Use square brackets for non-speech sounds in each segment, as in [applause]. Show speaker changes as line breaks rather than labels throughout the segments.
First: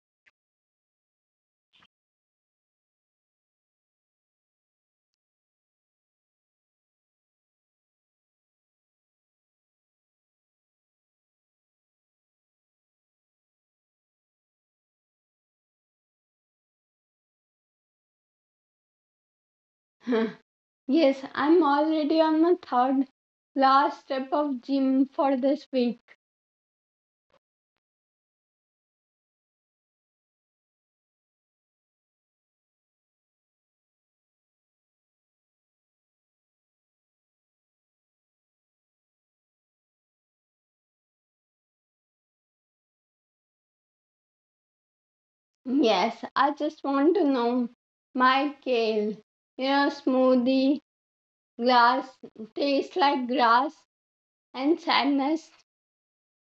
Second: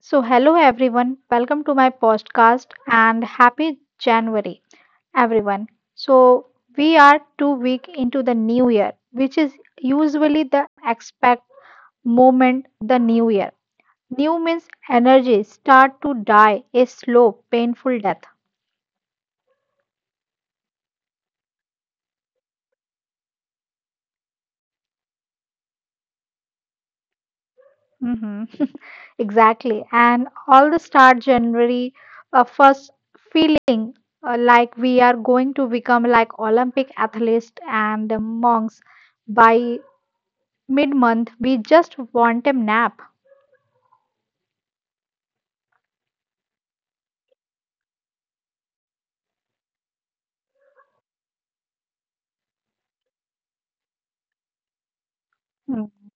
So, hello everyone, welcome to my podcast and happy January, everyone. So, we are 2 weeks into the new year, which is usually the expect moment the new year. New means energy start to die a slow, painful death.
[laughs] Yes, I'm already on my third last step of gym for this week.
Mhm. [laughs] Exactly. And all the start January first feeling like we are going to become like Olympic athletes and monks by mid month, we just want a nap.
Yes, I just want to know my kale, smoothie, glass, tastes like grass and sadness.
Hmm.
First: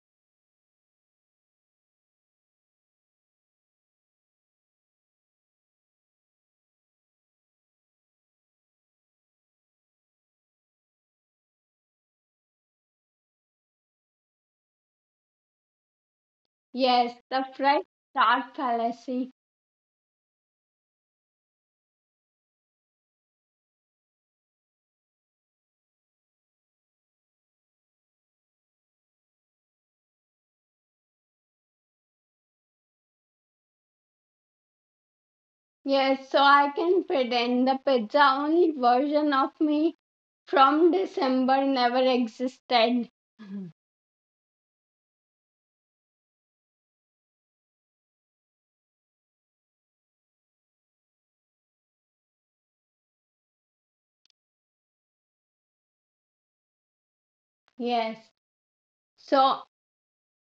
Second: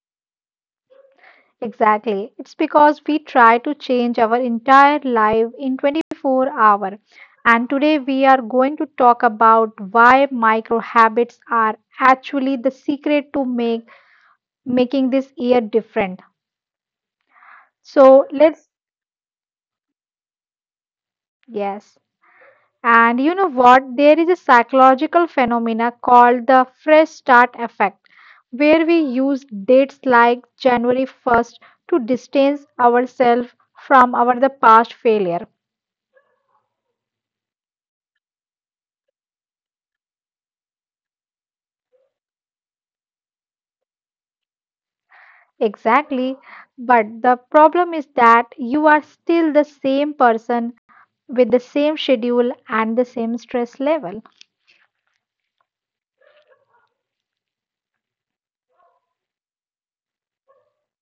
Exactly. It's because we try to change our entire life in 24 hours. And today we are going to talk about why micro habits are actually the secret to make making this year different.
Yes, the fresh
So let's
start fallacy.
Yes. And you know what? There is a psychological phenomena called the fresh start effect, where we use dates like January 1st to distance ourselves from our the past failure.
Yes, so I can pretend the pizza only version of me from December never existed. [laughs]
Exactly. But the problem is that you are still the same person with the same schedule and the same stress level.
Yes. So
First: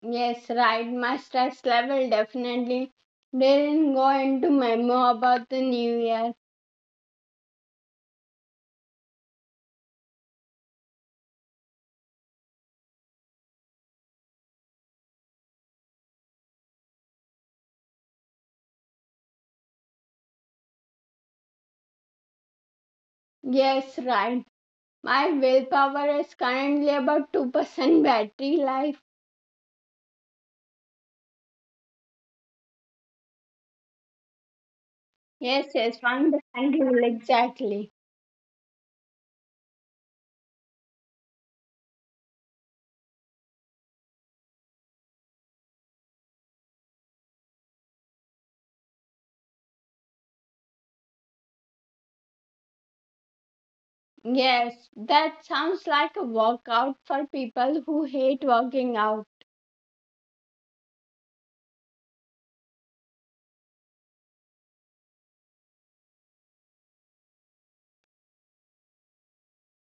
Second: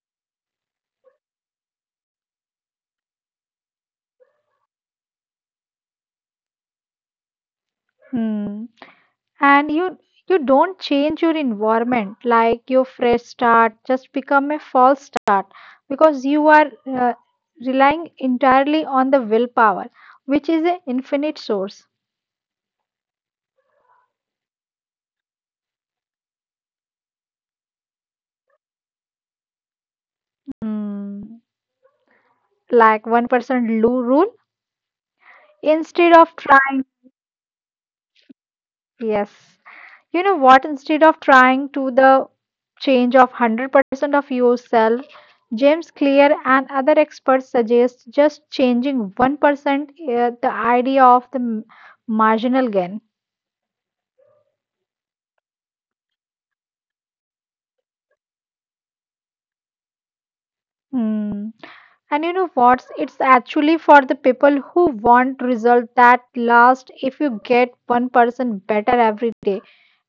Yes, right. My stress level definitely didn't go into memo about the new year.
Hmm. And you don't change your environment like your fresh start just become a false start because you are relying entirely on the willpower, which is an infinite source.
Yes, right. My willpower is currently about 2% battery life.
Hmm, like one person rule
Yes, yes,
instead of
1%
trying.
rule, exactly.
Yes. You know what? Instead of trying to the change of 100% of yourself, James Clear and other experts suggest just changing 1%, the idea of the marginal gain.
Yes, that sounds like a workout for people who hate working out.
Hmm. And you know what? It's actually for the people who want result that last if you get 1% better every day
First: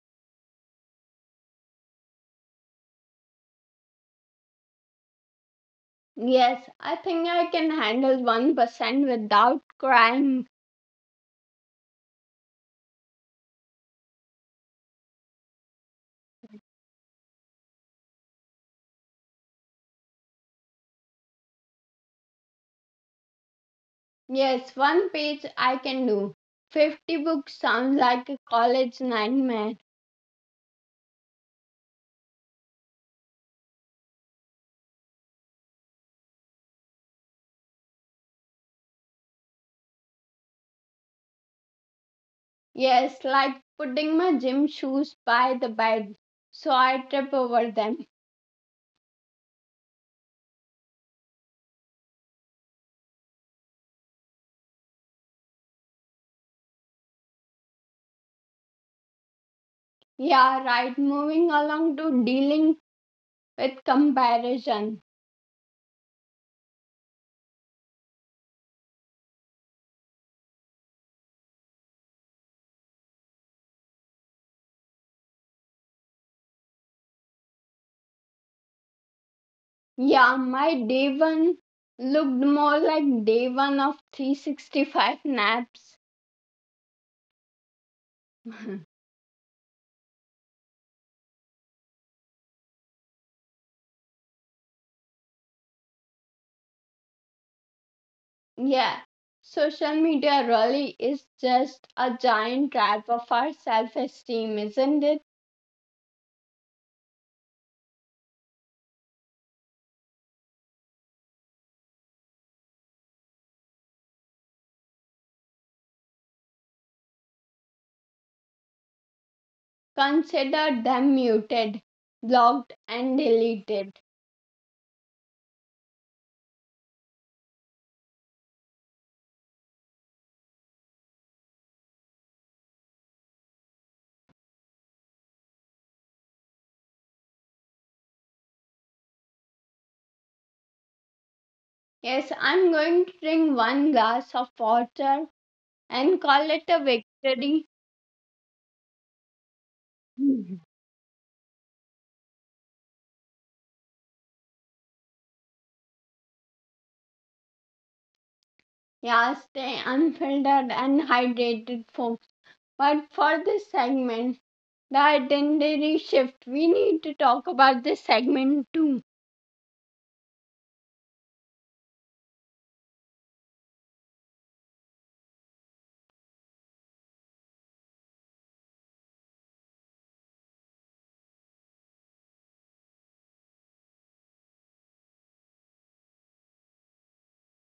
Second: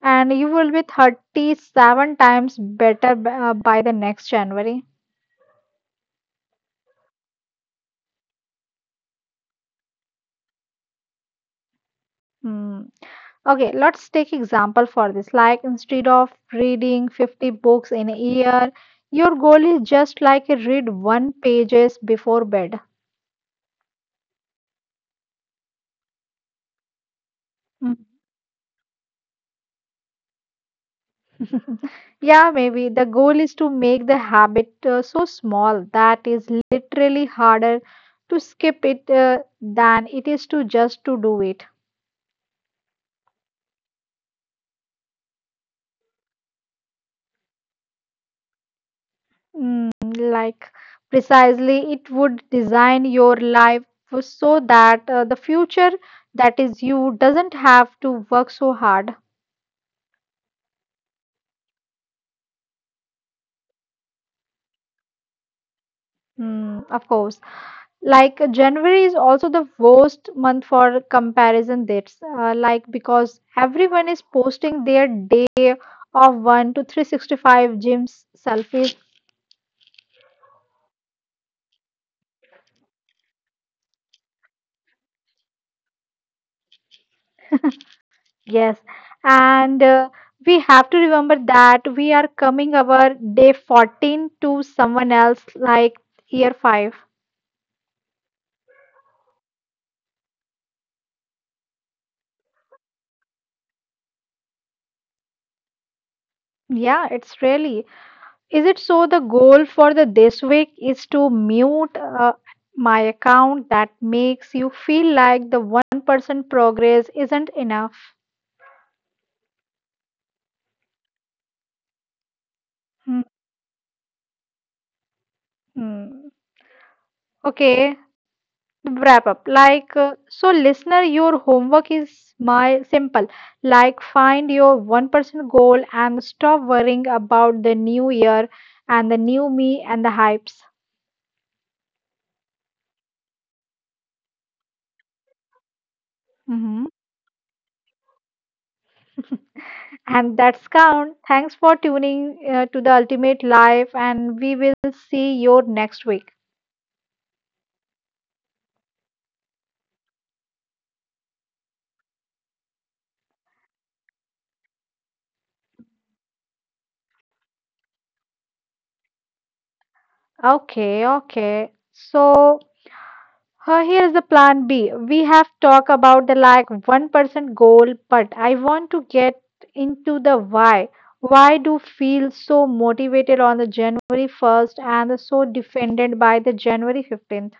and you will be 37 times better by the next January.
Yes, I think I can handle 1% without crying.
Hmm. Okay, let's take example for this. Like instead of reading 50 books in a year, your goal is just like a read one pages before bed.
Yes, one page I can do. 50 books sounds
Mm.
like a college nightmare.
[laughs] Yeah, maybe the goal is to make the habit so small that is literally harder to skip it than it is to just to do it.
Yes, like putting my gym shoes by the bed so I trip over them.
Mm, like precisely, it would design your life so that the future that is you doesn't have to work so hard.
Yeah, right, moving along to dealing with comparison.
Mm, of course. Like January is also the worst month for comparison dates. Like because everyone is posting their day of one to 365 gyms selfies.
Yeah, my day one looked more like day one of 365 naps.
Yes,
[laughs]
and we have to remember that we are coming our day 14 to someone else like year 5.
Yeah, social media really is just a giant trap of our self esteem, isn't it?
Yeah, it's really. Is it so the goal for the this week is to mute my account that makes you feel like the 1% progress isn't enough?
Consider them muted, blocked, and
Hmm.
deleted.
Hmm. Okay. Wrap up like so listener your homework is my simple like find your 1% goal and stop worrying about the new year and the new me and the hypes.
Yes, I'm going to drink one glass of water and call it a
Hmm.
victory.
[laughs] And
[laughs]
that's count thanks for tuning to the ultimate life and we will see you next week.
Yeah, stay unfiltered and hydrated, folks. But for this segment, the itinerary shift, we need to talk about this segment too.
Okay, okay, so here's the plan B. We have talked about the like 1% goal, but I want to get into the why. Why do feel so motivated on the January 1st and so defended by the January 15th?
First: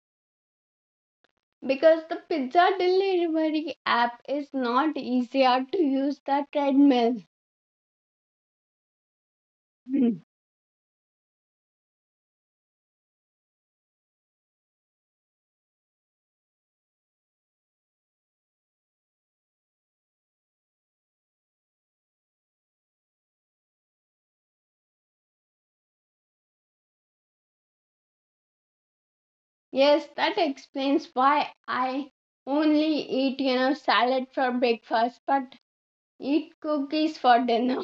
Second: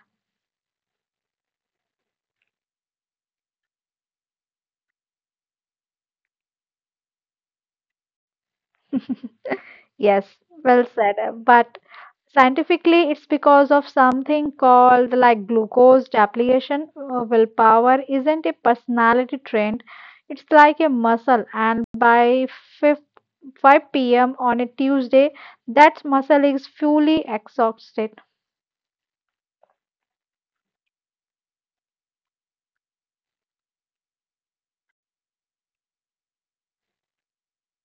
Because the pizza delivery app is not easier to use the treadmill.
[laughs] Yes,
[laughs]
well said. But scientifically, it's because of something called like glucose depletion. Willpower isn't a personality trait. It's like a muscle, and by 5 p.m. on a Tuesday, that muscle is fully exhausted.
Yes, that explains why I only eat, salad for breakfast but eat cookies for dinner.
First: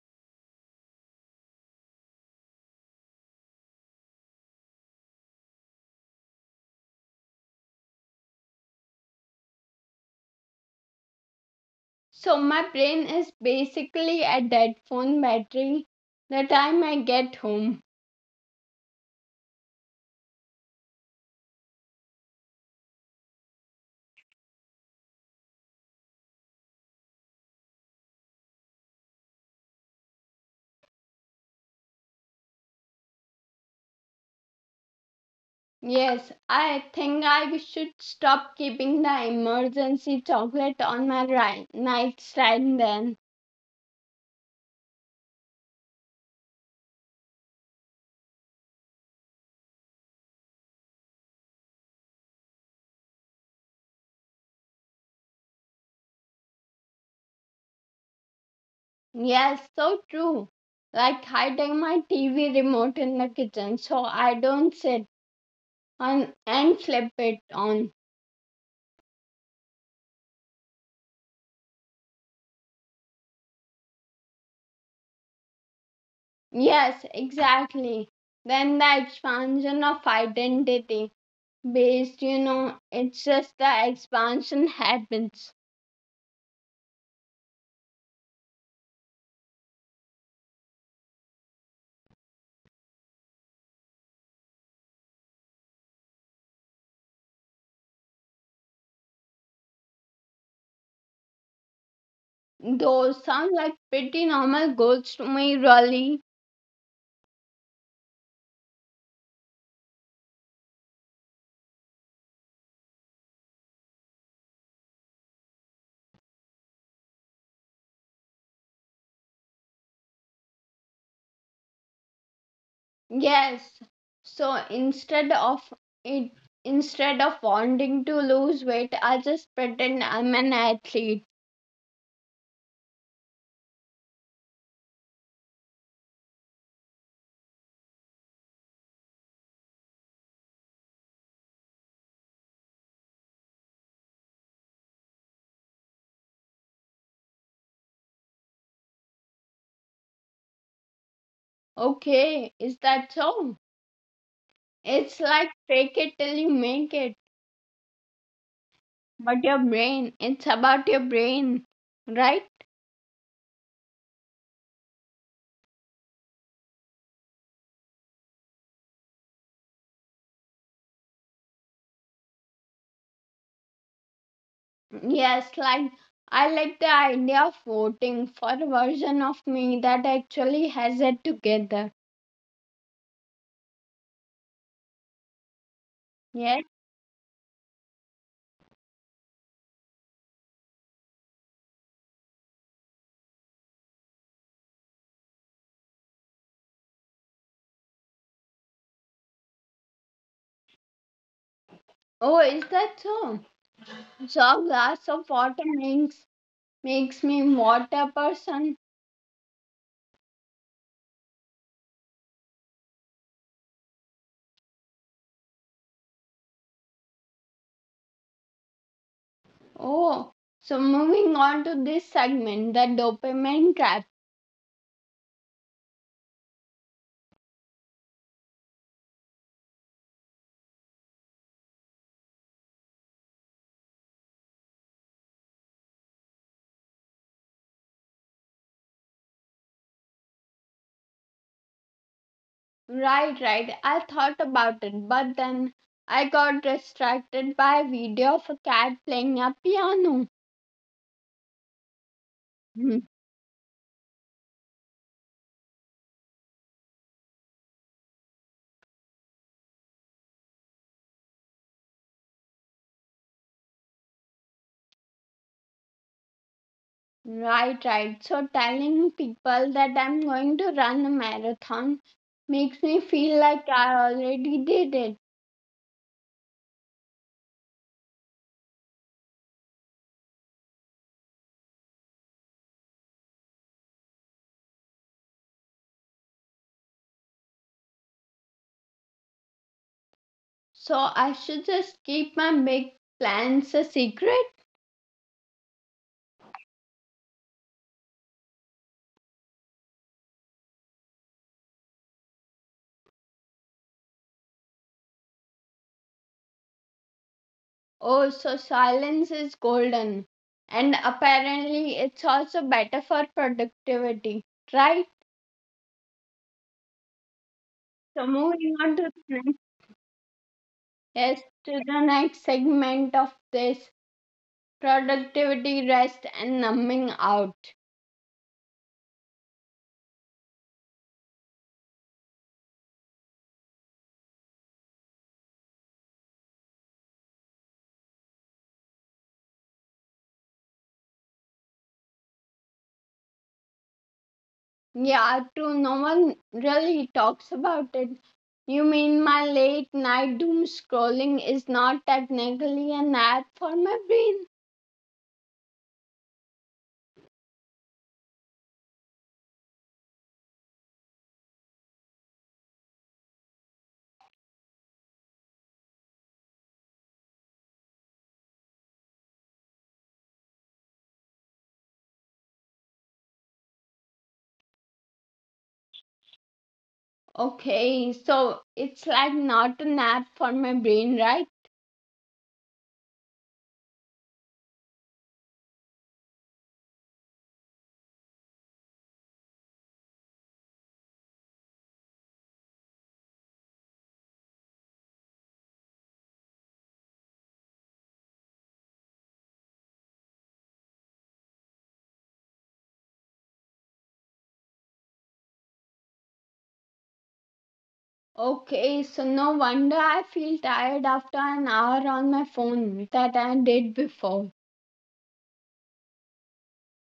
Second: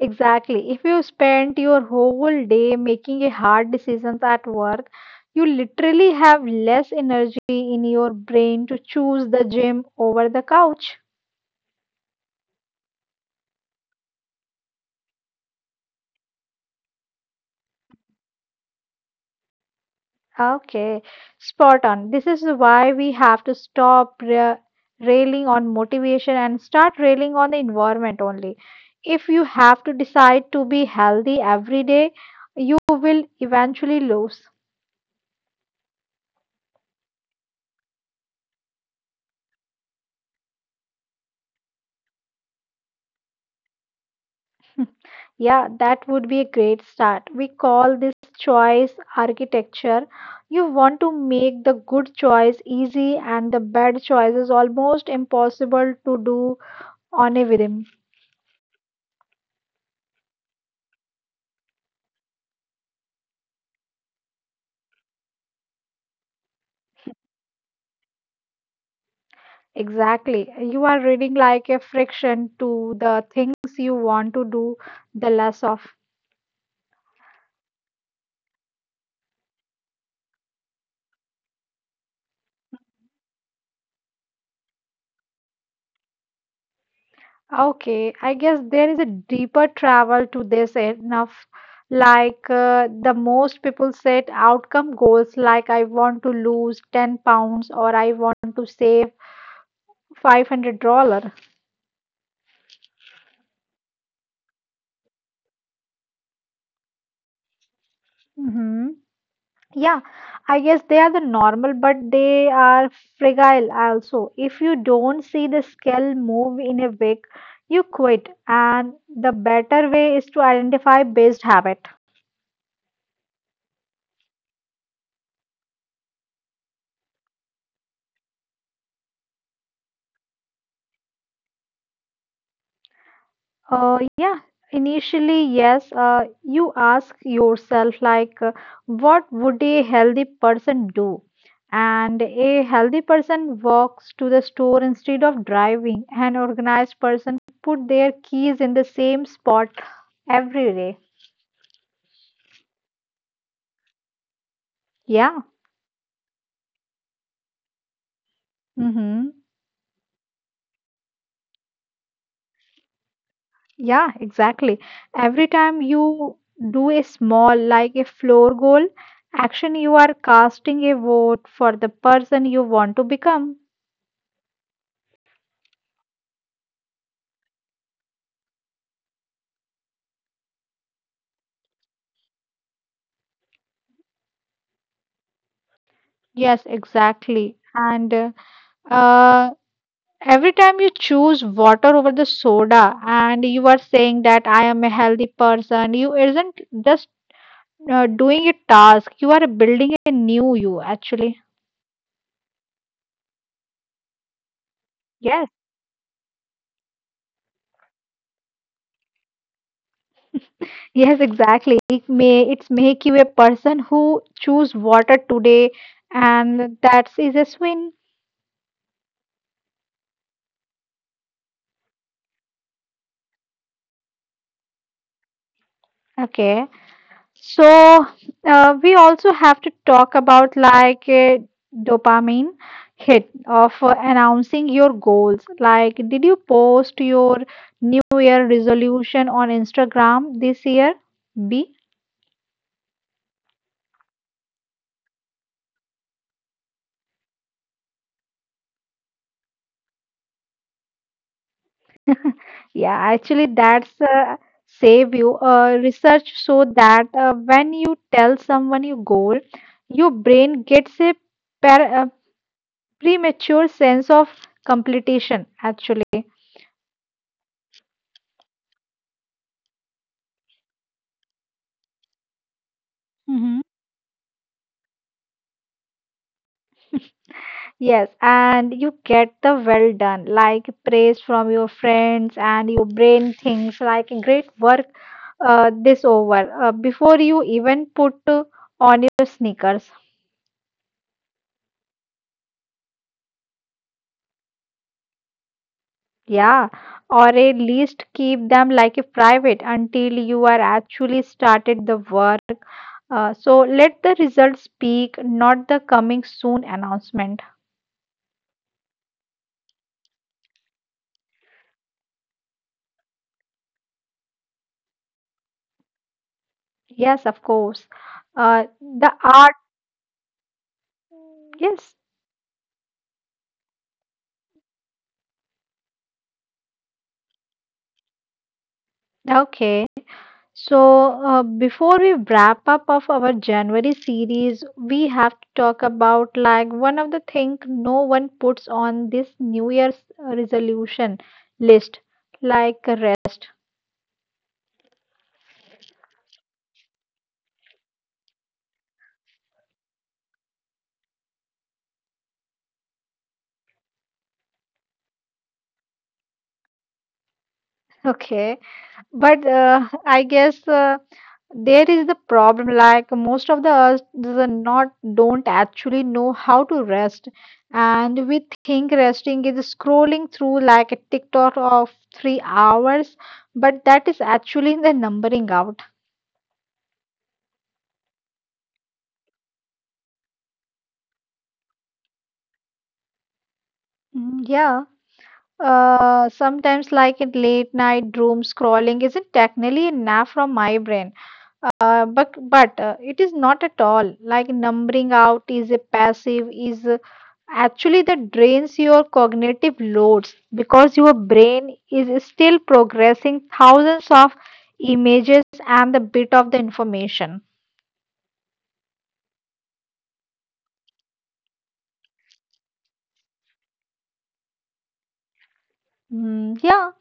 Exactly. If you spend your whole day making a hard decisions at work, you literally have less energy in your brain to choose the gym over the couch.
So my brain is basically a dead phone battery the time I get home.
Okay, spot on. This is why we have to stop railing on motivation and start railing on the environment only. If you have to decide to be healthy every day, you will eventually lose.
Yes, I think I should stop keeping the emergency chocolate on my nightstand then.
[laughs] Yeah, that would be a great start. We call this choice architecture. You want to make the good choice easy and the bad choices almost impossible to do on a whim.
Yes, so true. Like hiding my TV remote in the kitchen so I don't sit on and flip it on.
Exactly. You are reading like a friction to the things you want to do, the less of.
Yes, exactly. Then the expansion of identity based, it's just the expansion happens.
Okay, I guess there is a deeper travel to this enough. Like the most people set outcome goals, like I want to lose 10 pounds or I want to save $500. Dollars
Those sound like pretty normal goals to me, really.
Mm-hmm. Yeah, I guess they are the normal, but they are fragile also. If you don't see the scale move in a week, you quit. And the better way is to identify based habit.
Yes. So it, instead of wanting to lose weight, I just pretend I'm an athlete.
Yeah, initially, yes, you ask yourself, like, what would a healthy person do? And a healthy person walks to the store instead of driving. An organized person put their keys in the same spot every day.
Okay, is that so? It's
Yeah.
like fake it till you make it.
Mm-hmm.
But your brain, it's about your brain, right?
Yeah, exactly. Every time you do a small, like a floor goal action, you are casting a vote for the person you want to become.
Yes, like I like the idea of voting for a version of me that actually has it together.
Yes,
Yes.
exactly. And uh, every time you choose water over the soda, and you are saying that I am a healthy person, you isn't just doing a task, you are building a new you, actually.
Oh, is that so? So a glass of
Yes.
water makes makes me water person.
Yes, exactly. It may it's make you a person who choose water today, and that is a swing.
Oh, so moving on to this segment, the dopamine trap.
Okay, so we also have to talk about like a dopamine hit of announcing your goals. Like, did you post your New Year resolution on Instagram this year? B.
Right, right. I thought about it, but then I got distracted by a video of a cat playing a piano.
Yeah,
[laughs]
actually, that's save you. Research show that when you tell someone your goal, your brain gets a per premature sense of completion, actually.
Right, right. So telling people that I'm going to run a marathon makes me feel
Hmm.
like I already did it.
Yes, and you get the well done, like praise from your friends, and your brain thinks like great work this over before you even put on your sneakers.
So I should just keep my big plans a secret.
Yeah, or at least keep them like a private until you are actually started the work. So let the results speak, not the coming soon announcement.
Oh, so silence is golden. And apparently, it's also better for productivity, right?
Yes, of course.
So
Uh,
moving
the
on to the
art,
next, yes,
yes,
to the next segment of this productivity, rest, and numbing out.
okay. So before we wrap up of our January series, we have to talk about like one of the thing no one puts on this New Year's resolution list, like rest.
Yeah, true. No one really talks about it. You mean my late night doom scrolling is not technically a nap for my brain?
Okay. But [laughs] I guess there is the problem. Like most of the us does not don't actually know how to rest, and we think resting is scrolling through like a TikTok of 3 hours, but that is actually the numbering out.
Okay, so it's like not a nap for my brain, right?
Mm, yeah. Sometimes like in late night doom scrolling isn't technically a nap from my brain. But it is not at all like numbering out is a passive is actually that drains your cognitive loads because your brain is still progressing thousands of images and the bit of the information.
Okay, so no wonder I feel tired after an hour on my phone that I did before.
Mm, yeah,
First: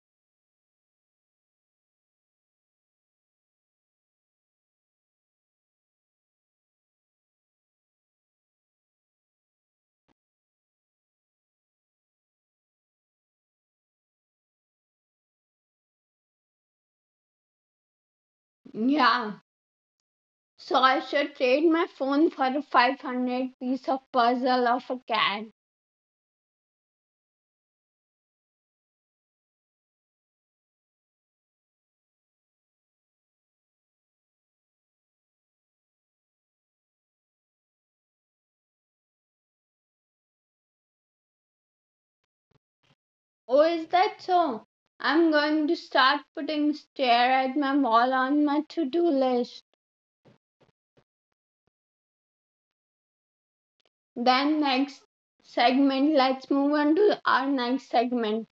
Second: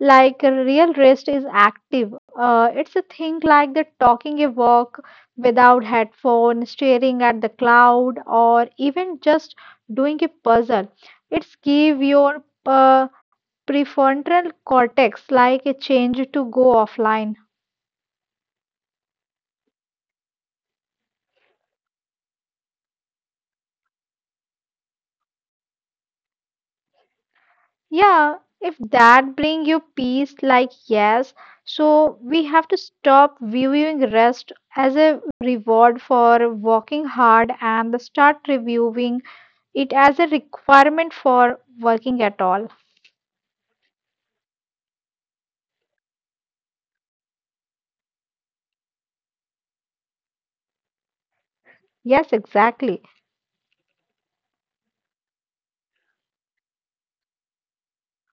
like a real rest is active. It's a thing like the talking a walk without headphone, staring at the cloud, or even just doing a puzzle. It's give your prefrontal cortex like a change to go offline.
Yeah, so I should trade my phone for a 500 piece of puzzle of a cat.
Yeah, if that bring you peace, like yes. So we have to stop viewing rest as a reward for working hard and start reviewing it as a requirement for working at all.
Oh, is that so? I'm going to start putting stare at my wall on my to do list.
Yes, exactly.
Then, next segment, let's move on to our next segment.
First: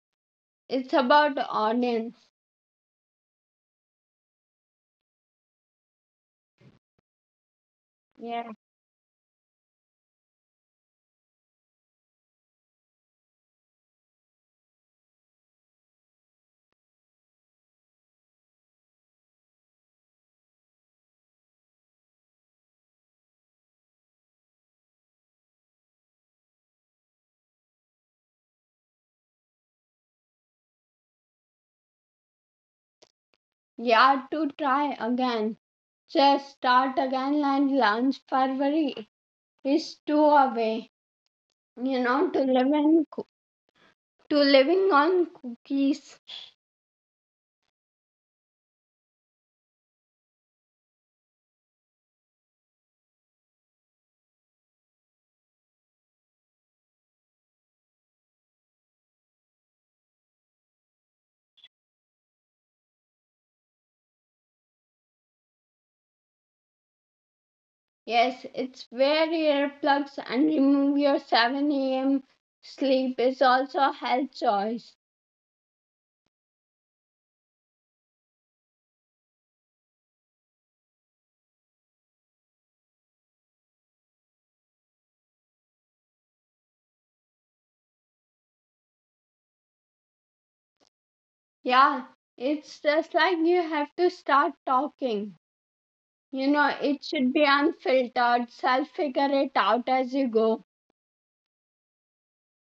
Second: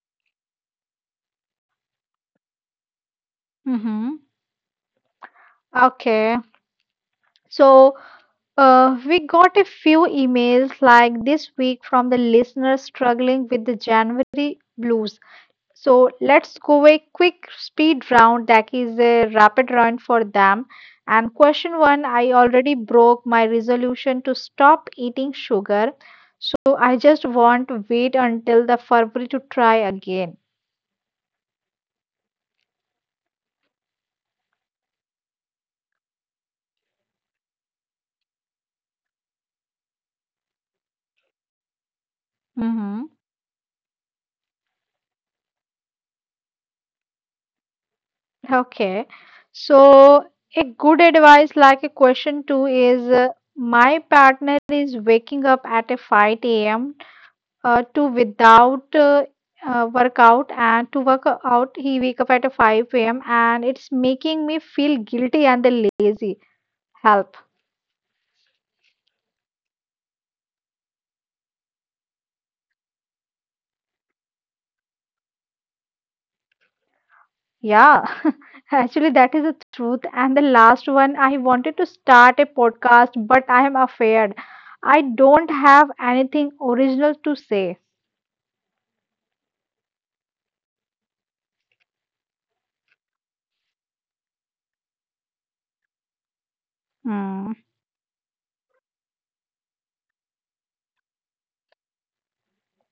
It's about audience.
Mm-hmm. Okay. So
Yeah.
we got a few emails like this week from the listeners struggling with the January blues. So let's go a quick speed round that is a rapid round for them. And question one, I already broke my resolution to stop eating sugar. So I just want to wait until the February to try again.
Yeah, to try again. Just start again and launch February is two away. You know, to
Mm-hmm.
living, to living on cookies.
Okay. So, a good advice, like a question two, is my partner is waking up at a 5 a.m. To without workout and to work out, he wake up at a 5 a.m. and it's making me feel guilty and the lazy. Help.
Yes, it's wear earplugs and remove your 7 a.m. sleep is also a health choice.
Yeah. [laughs] Actually, that is the truth. And the last one, I wanted to start a podcast, but I am afraid I don't have anything original to say.
Yeah, it's just like you have to start talking. It
Hmm.
should be unfiltered, self figure it out as you go.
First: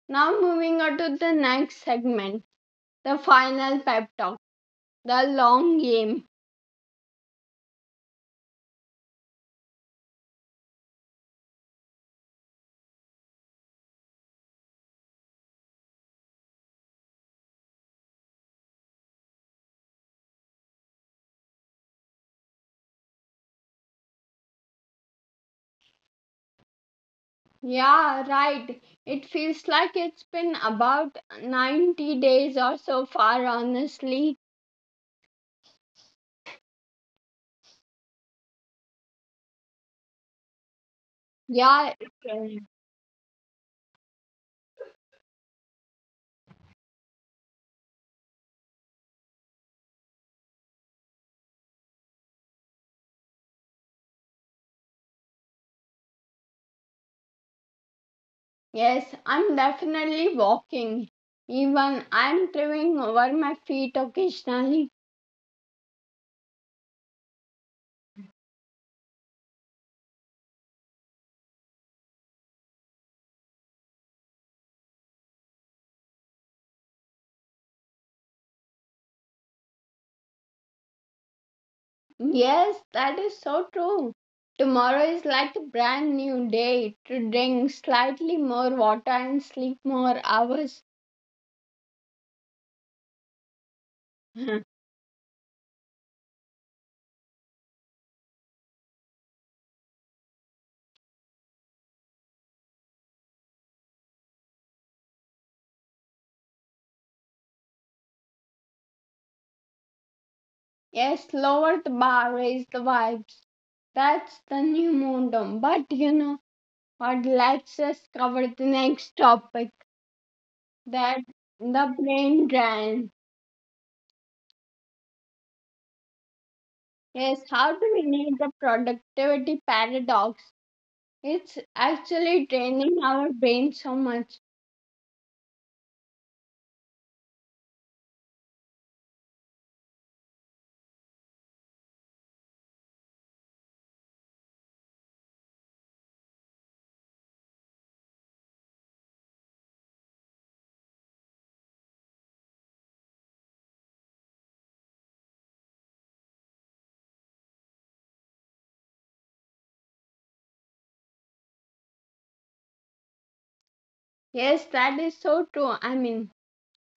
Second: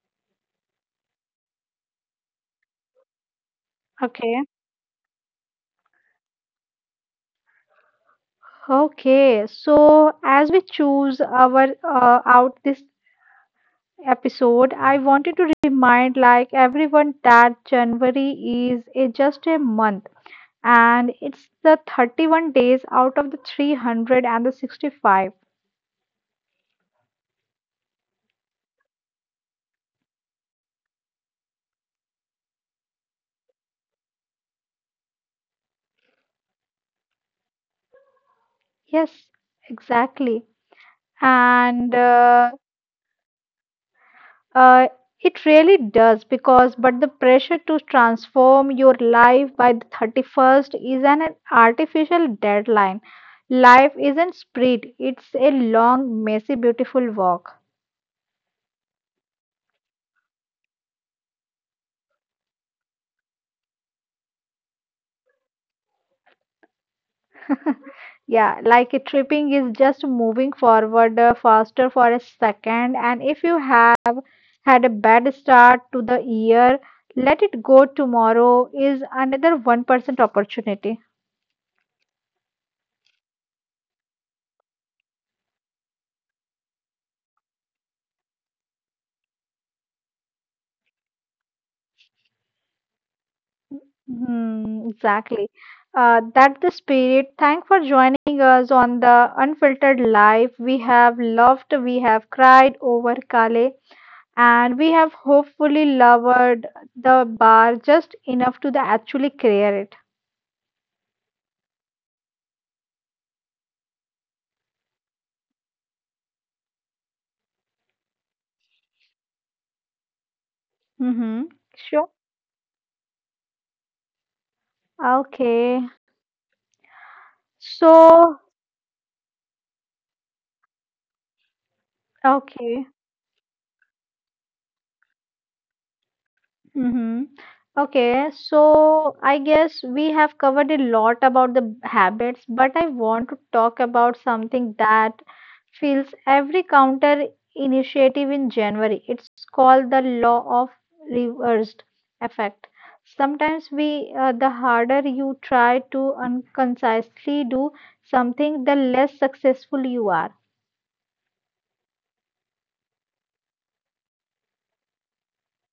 Now, moving on to the next segment the final pep talk,
Okay.
the long game.
Okay. So as we choose our out this episode, I wanted to remind like everyone that January is a, just a month and it's the 31 days out of the 365.
Yeah, right. It feels like it's been about 90 days or so far, honestly.
Yes, exactly.
Yeah,
And
it
Uh, it really does because, but the pressure to transform your life by the 31st is an, artificial deadline. Life isn't sprint, it's a long, messy, beautiful walk.
Yes, I'm definitely walking. Even I'm tripping over my feet occasionally.
[laughs] Yeah, like a tripping is just moving forward faster for a second, and if you have had a bad start to the year, let it go tomorrow is another 1% opportunity.
Yes, that is so true. Tomorrow is like a brand new day to drink slightly more water and sleep more hours. [laughs]
Hmm, exactly. That's the spirit. Thank for joining us on the Unfiltered Life. We have loved, we have cried over Kale, and we have hopefully lowered the bar just enough to the actually clear it.
Yes, lower the bar, raise the vibes. That's the new momentum. But you know what? Let's just cover the next topic that
Mm-hmm.
the
Sure.
brain drain.
Okay.
Yes, how do we
So,
need the productivity paradox? It's actually
okay.
draining our brain so much.
Mm-hmm. Okay, so I guess we have covered a lot about the habits, but I want to talk about something that fills every counter initiative in January. It's called the law of reversed effect. Sometimes the harder you try to unconcisely do something, the less successful you are.
Yes, that is so true. I mean,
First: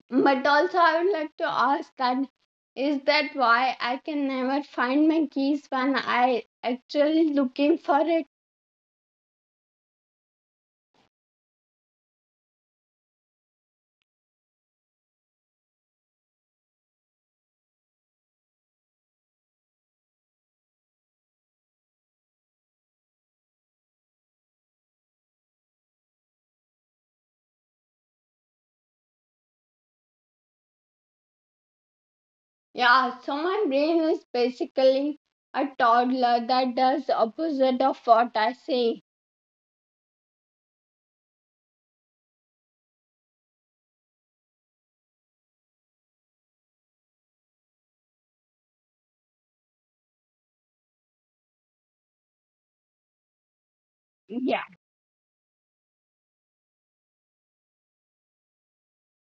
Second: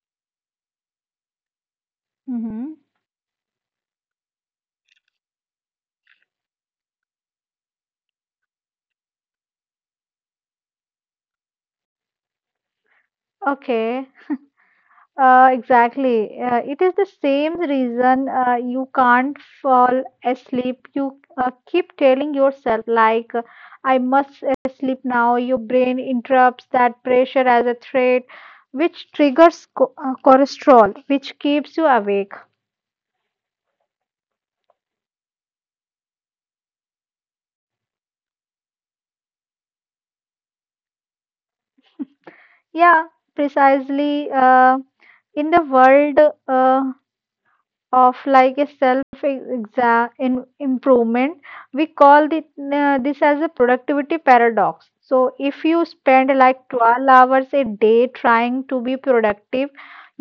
but also I would like to ask that
Mm-hmm.
is that why I can never find my keys when I actually looking for it?
Okay. Exactly. It is the same reason you can't fall asleep. You keep telling yourself, I must sleep now. Your brain interrupts that pressure as a threat, which triggers co cholesterol, which keeps you awake.
Yeah, so my brain is basically a toddler that does opposite of what I say.
Yeah, precisely. In the world, uh, of like a self exam in improvement we call this as a productivity paradox. So if you spend like 12 hours a day trying to be productive,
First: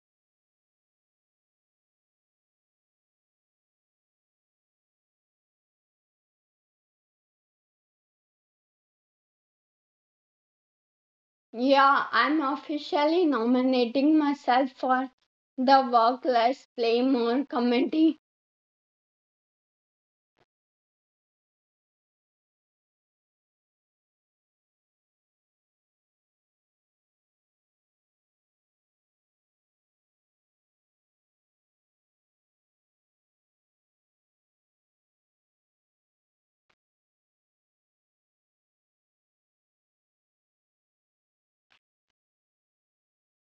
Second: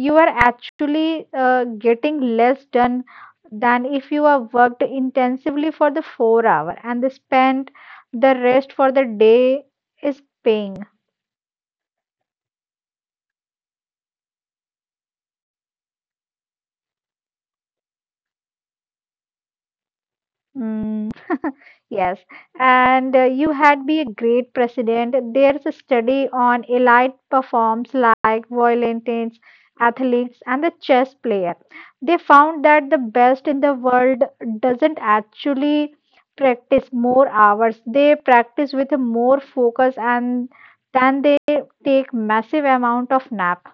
you are actually getting less done than if you have worked intensively for the 4 hour and the spend the rest for the day is paying.
Yeah, I'm officially nominating myself for the Work Less Play More committee.
Mm, [laughs] yes, and you had be a great president. There's a study on elite performs like violinists, athletes, and the chess player. They found that the best in the world doesn't actually practice more hours. They practice with a more focus and then they take massive amount of nap.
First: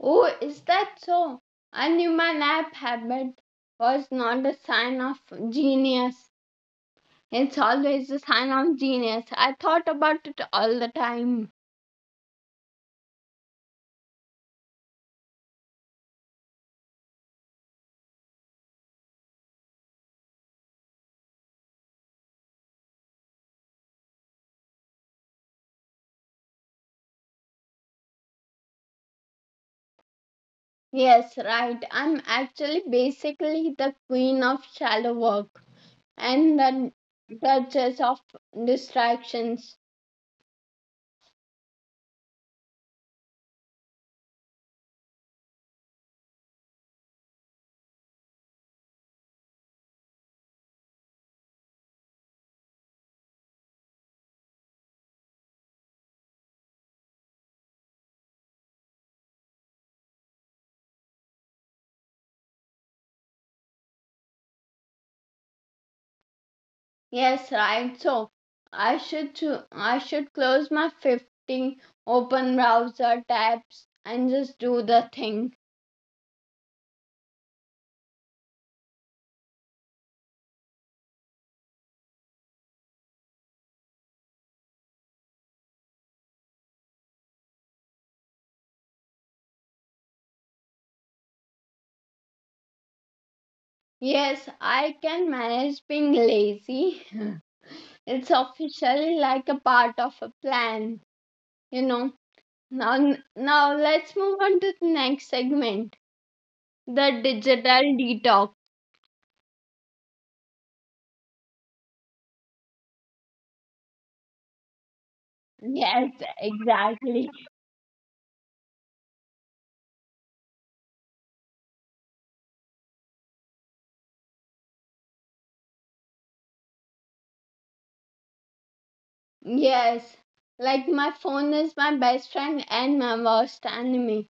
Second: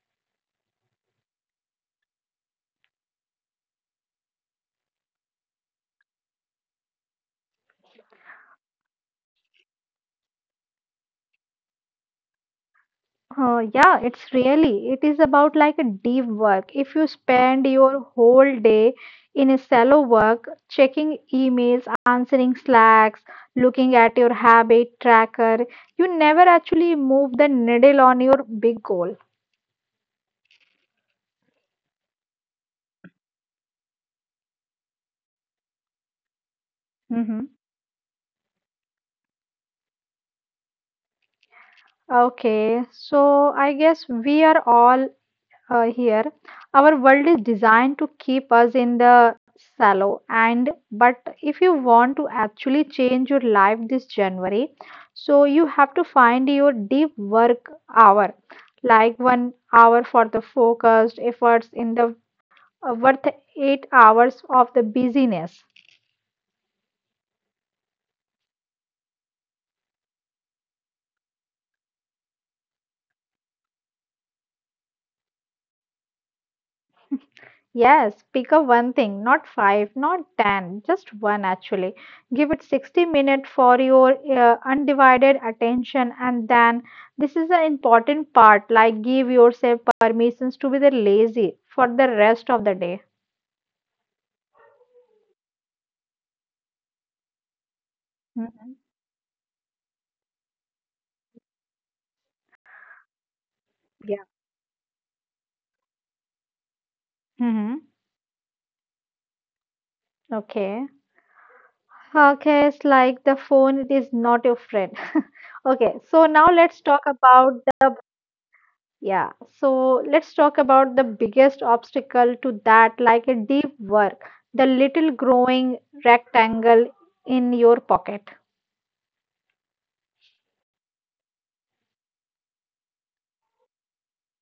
Oh, is that so? I knew my nap habit was not a sign of genius. It's always a sign of genius. I thought about it all the time.
Yeah, it's really, it is about like a deep work. If you spend your whole day in a shallow work, checking emails, answering slacks, looking at your habit tracker, you never actually move the needle on your big goal.
Yes, right. I'm actually basically the queen of shallow work and the
Hmm.
duchess of distractions.
Okay, so I guess we are all here our world is designed to keep us in the shallow and but if you want to actually change your life this january so you have to find your deep work hour, like 1 hour for the focused efforts in the worth 8 hours of the busyness.
Yes, right. I should close my 15 open browser tabs and just do the thing.
Yes, pick up one thing, not five, not ten, just one actually. Give it 60 minutes for your undivided attention, and then this is an important part, like give yourself permissions to be the lazy for the rest of the day.
Yes, I can manage being lazy. [laughs] It's
Mhm.
officially like a part of a plan, you know. Now now
Yeah.
let's move on to the next segment, the
Hmm.
digital detox.
Okay. Okay, it's like the phone, it is not your friend. [laughs] Okay, so
Yes,
now let's talk
exactly.
about the... Yeah, so let's talk about the biggest obstacle to that, like a deep work, the little growing rectangle in your pocket.
Yes. Like my phone is my best friend and my worst enemy.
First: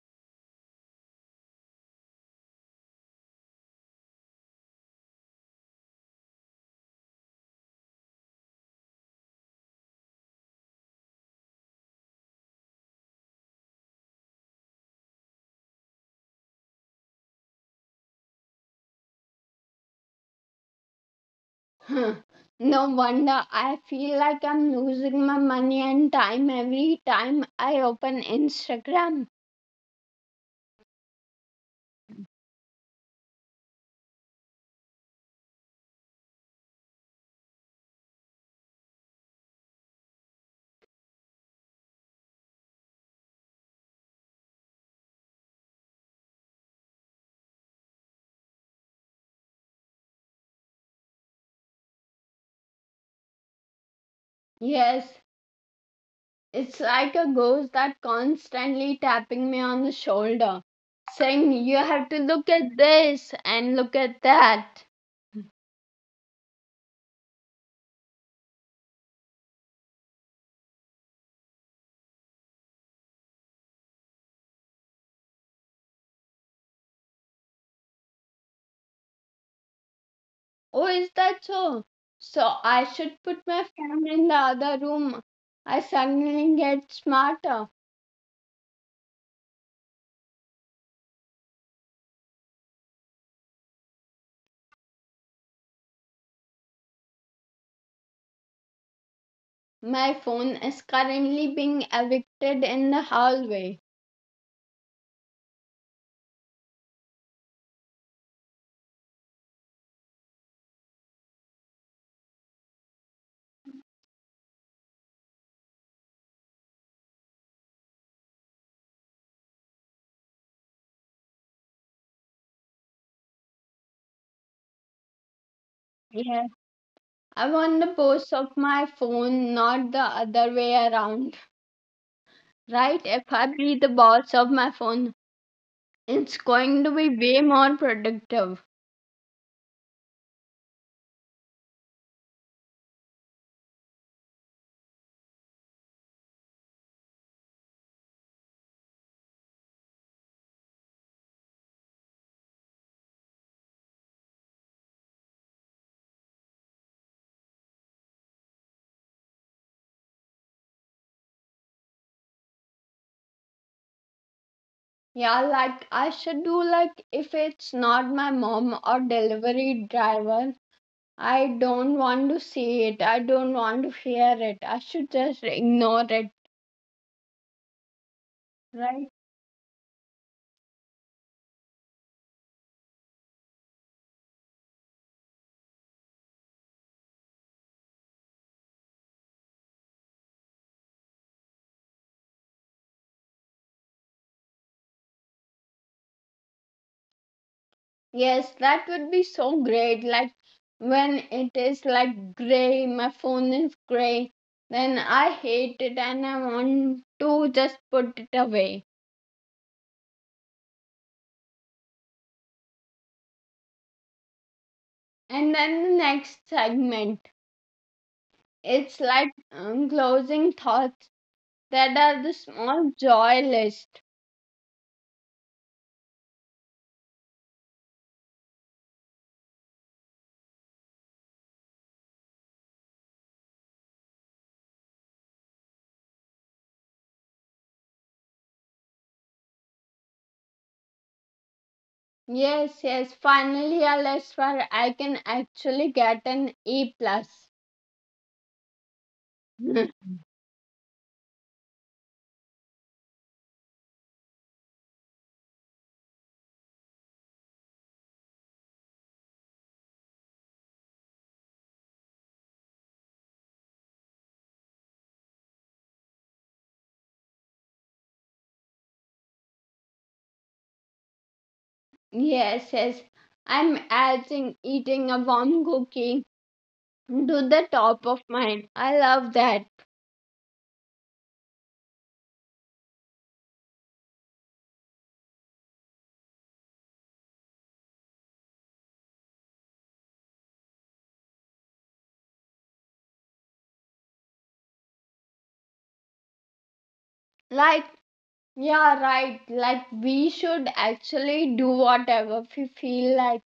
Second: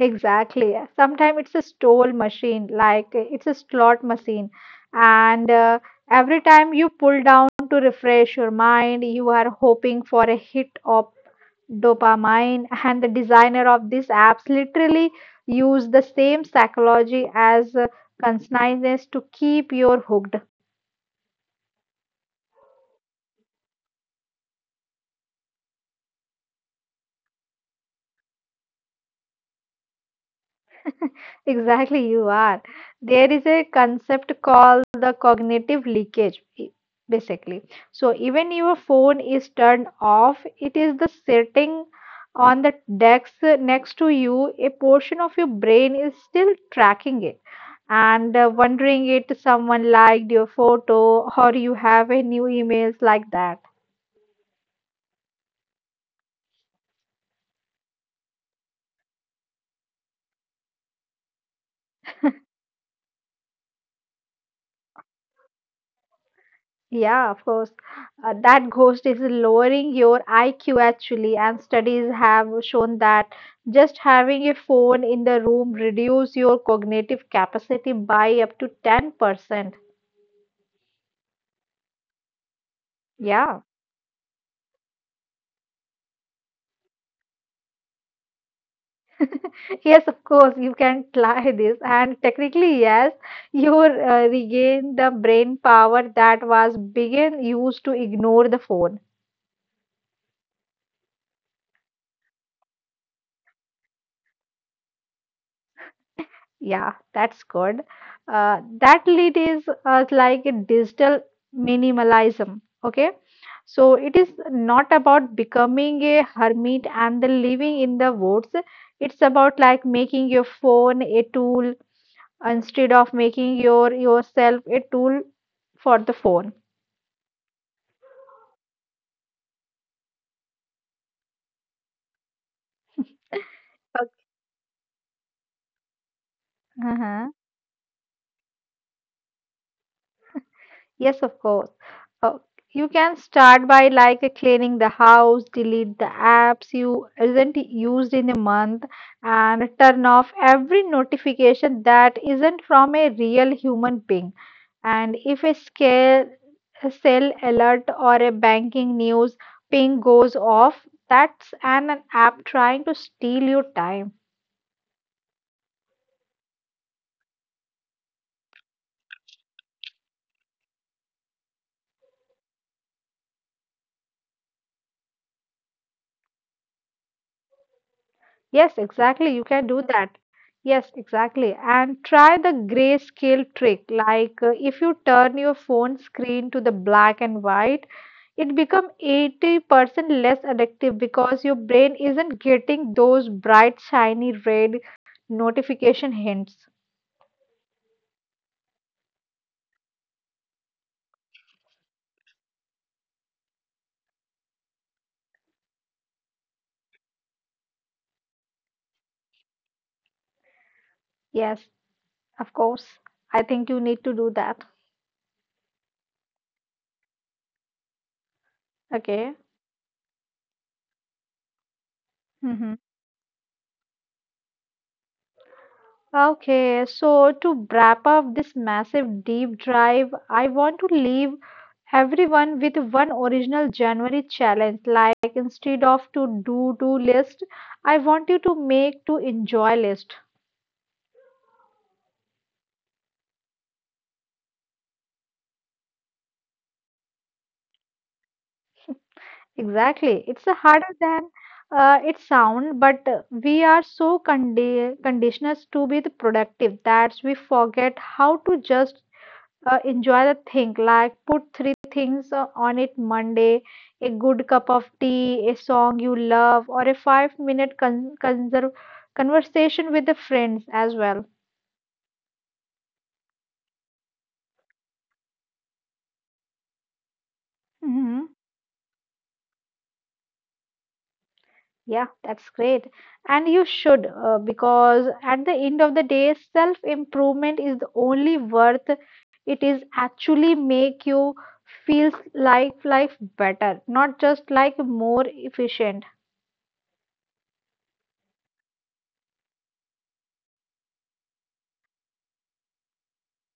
Exactly. Sometimes it's a stole machine, like it's a slot machine. And Every time you pull down to refresh your mind, you are hoping for a hit of dopamine. And the designer of these apps literally use the same psychology as consciousness to keep you hooked.
Huh. No wonder I feel like I'm losing my money and time every time I open Instagram.
[laughs] Exactly, you are. There is a concept called the cognitive leakage, basically. So, even your phone is turned off, it is the sitting on the desk next to you, a portion of your brain is still tracking it and wondering it someone liked your photo or you have a new emails like that.
Yes, it's like a ghost that constantly tapping me on the shoulder, saying, "You have to look at this and look at that."
Yeah, of course. That ghost is lowering your IQ actually, and studies have shown that just having a phone in the room reduce your cognitive capacity by up to 10%.
Oh, is that so? So I should put my
Yeah.
phone in the other room. I suddenly get smarter.
Yes, of course, you can try this. And technically, yes, you will, regain the brain power that was being used to ignore the phone.
My phone is currently being evicted in the hallway.
Yeah, that's good. That lead is like a digital minimalism. Okay, so it is not about becoming a hermit and then living in the woods. It's about like making your phone a tool instead of making yourself a tool for the
Yes.
phone.
I'm on the boss of my phone, not the other way around. Right? If I be the boss of my phone, it's going to be
Uh-huh.
way more productive.
Yes, of course. Uh, you can start by like cleaning the house, delete the apps you isn't used in a month, and turn off every notification that isn't from a real human being. And if a scale, a sale alert or a banking news ping goes off, that's an app trying to steal your time.
Yeah, like I should do like if it's not my mom or delivery driver, I don't want to see it. I don't want to hear it. I should just ignore it.
Yes,
Right?
exactly. You can do that. Yes, exactly. And try the grayscale trick. If you turn your phone screen to the black and white, it become 80% less addictive because your brain isn't getting those bright, shiny red notification hints.
Yes, that would be so great. Like when it is like gray, my phone is gray, then I hate it and I want to just put it away.
Yes, of course. I think you need to do that.
And then the next segment, it's
Okay.
like closing thoughts that are the
Hmm.
small joy list.
Okay, so to wrap up this massive deep drive, I want to leave everyone with one original January challenge. Like instead of to do list, I want you to make to enjoy list.
Yes, yes, finally a list where I can actually get an E plus.
Exactly.
[laughs]
It's a harder than it sound, but we are so conditioned to be the productive that we forget how to just enjoy the thing, like put three things on it monday, a good cup of tea, a song you love, or a 5 minute conversation with the friends as well.
Yes, yes. I'm adding eating a warm cookie to the top of
Hmm.
mind. I love that.
Yeah, that's great. And you should, because at the end of the day self improvement is the only worth it is actually make you feel like life better, not just like more efficient.
Like, yeah, right. Like, we should actually do whatever we feel like.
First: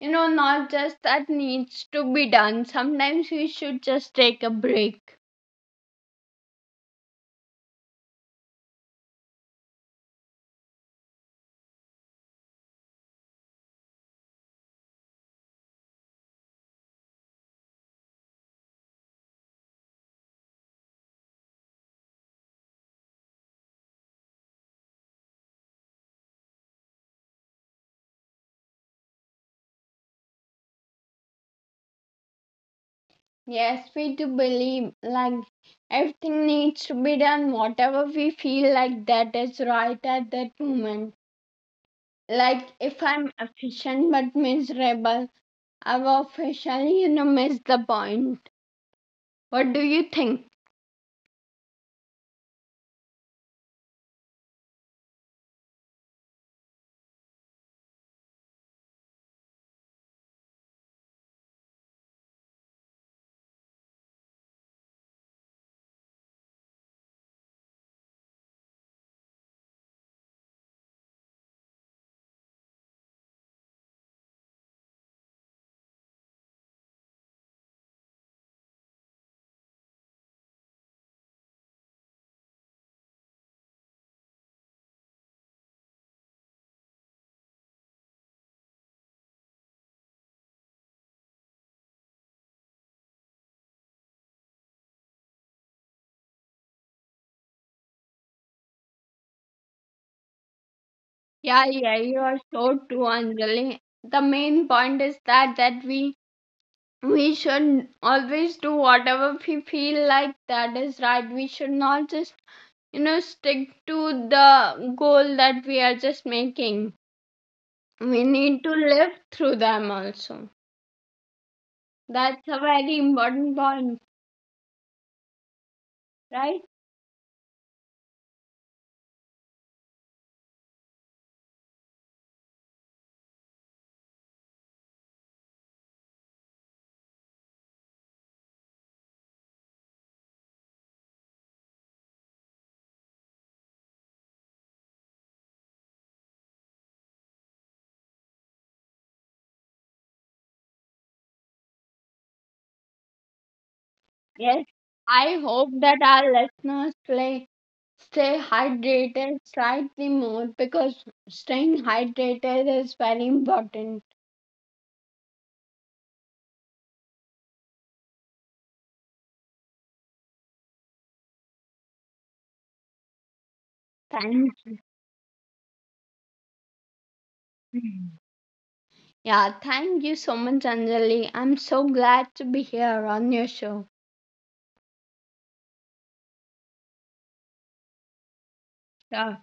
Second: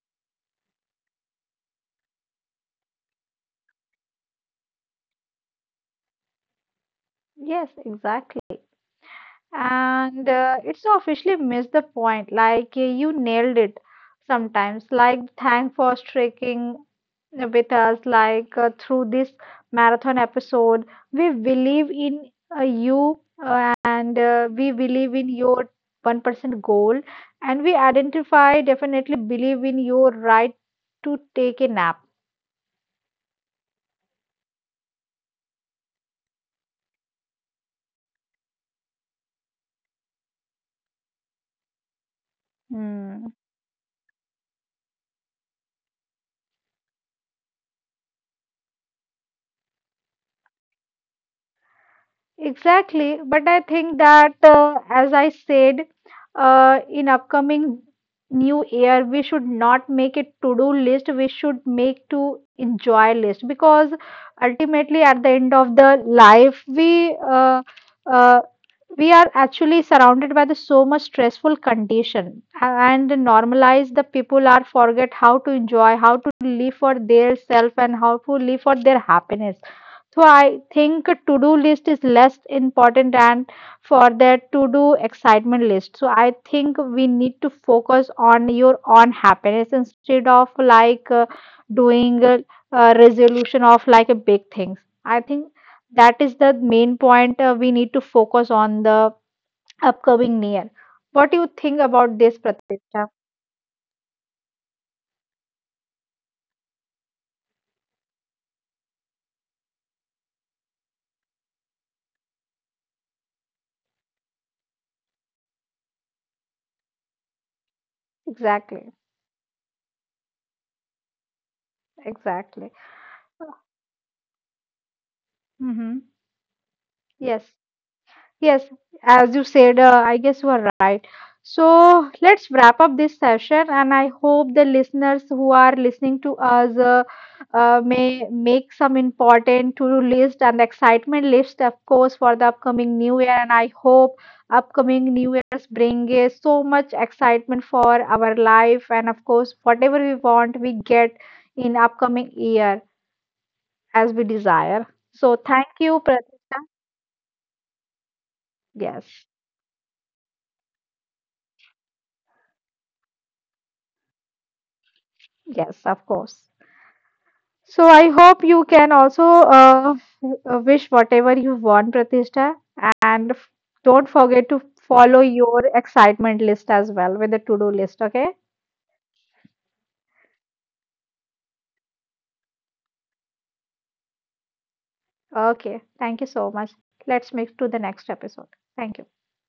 Not just that needs to be done. Sometimes we should just take a break.
Yes, exactly. And it's officially missed the point. You nailed it sometimes. Like thank for streaking with us. Through this marathon episode, we believe in you and we believe in your 1% goal. And we identify definitely believe in your right to take a nap.
Yes, we do believe like everything needs to be done, whatever we feel like that is right at that moment. Like, if I'm
Hmm.
efficient but miserable, I've officially, missed the point. What do you think?
Exactly, but I think that as I said, in upcoming new year, we should not make a to-do list. We should make to enjoy list because ultimately, at the end of the life, uh, we are actually surrounded by the so much stressful condition and normalize the people are forget how to enjoy, how to live for their self, and how to live for their happiness. So I think a to-do list is less important and for that to-do excitement list. So I think we need to focus on your own happiness instead of doing a resolution of like a big things. I think that is the main point we need to focus on the upcoming year. What do you
Yeah,
think
yeah, you
about
are
this,
so true,
Pratiksha?
Anjali. The main point is that we should always do whatever we feel like that is right. We should not just stick to the goal that we are just making. We need to
Exactly,
live through them also. That's a
exactly.
very important point,
Hmm.
right?
Yes. Yes, as you said, I guess you are right. So let's wrap up this session, and I hope the listeners who are listening to us may make some important to-do list and excitement list, of course, for the upcoming new year. And I hope upcoming new years bring so much excitement for our life, and of course, whatever we want, we get in upcoming year as we
Yes.
desire.
I
So
hope
thank
that
you,
our
Pratisha.
listeners play stay
Yes,
hydrated slightly more because staying hydrated is very important.
yes, of course. So I hope you can also wish whatever you want, Pratishtha, and don't forget to
Thank-
follow your excitement list as well with the to-do list.
Mm.
Okay.
Yeah, thank you so much, Anjali. I'm so glad to be here on your show.
Okay. Thank you so much. Let's move to the next episode. Thank you.
Yeah.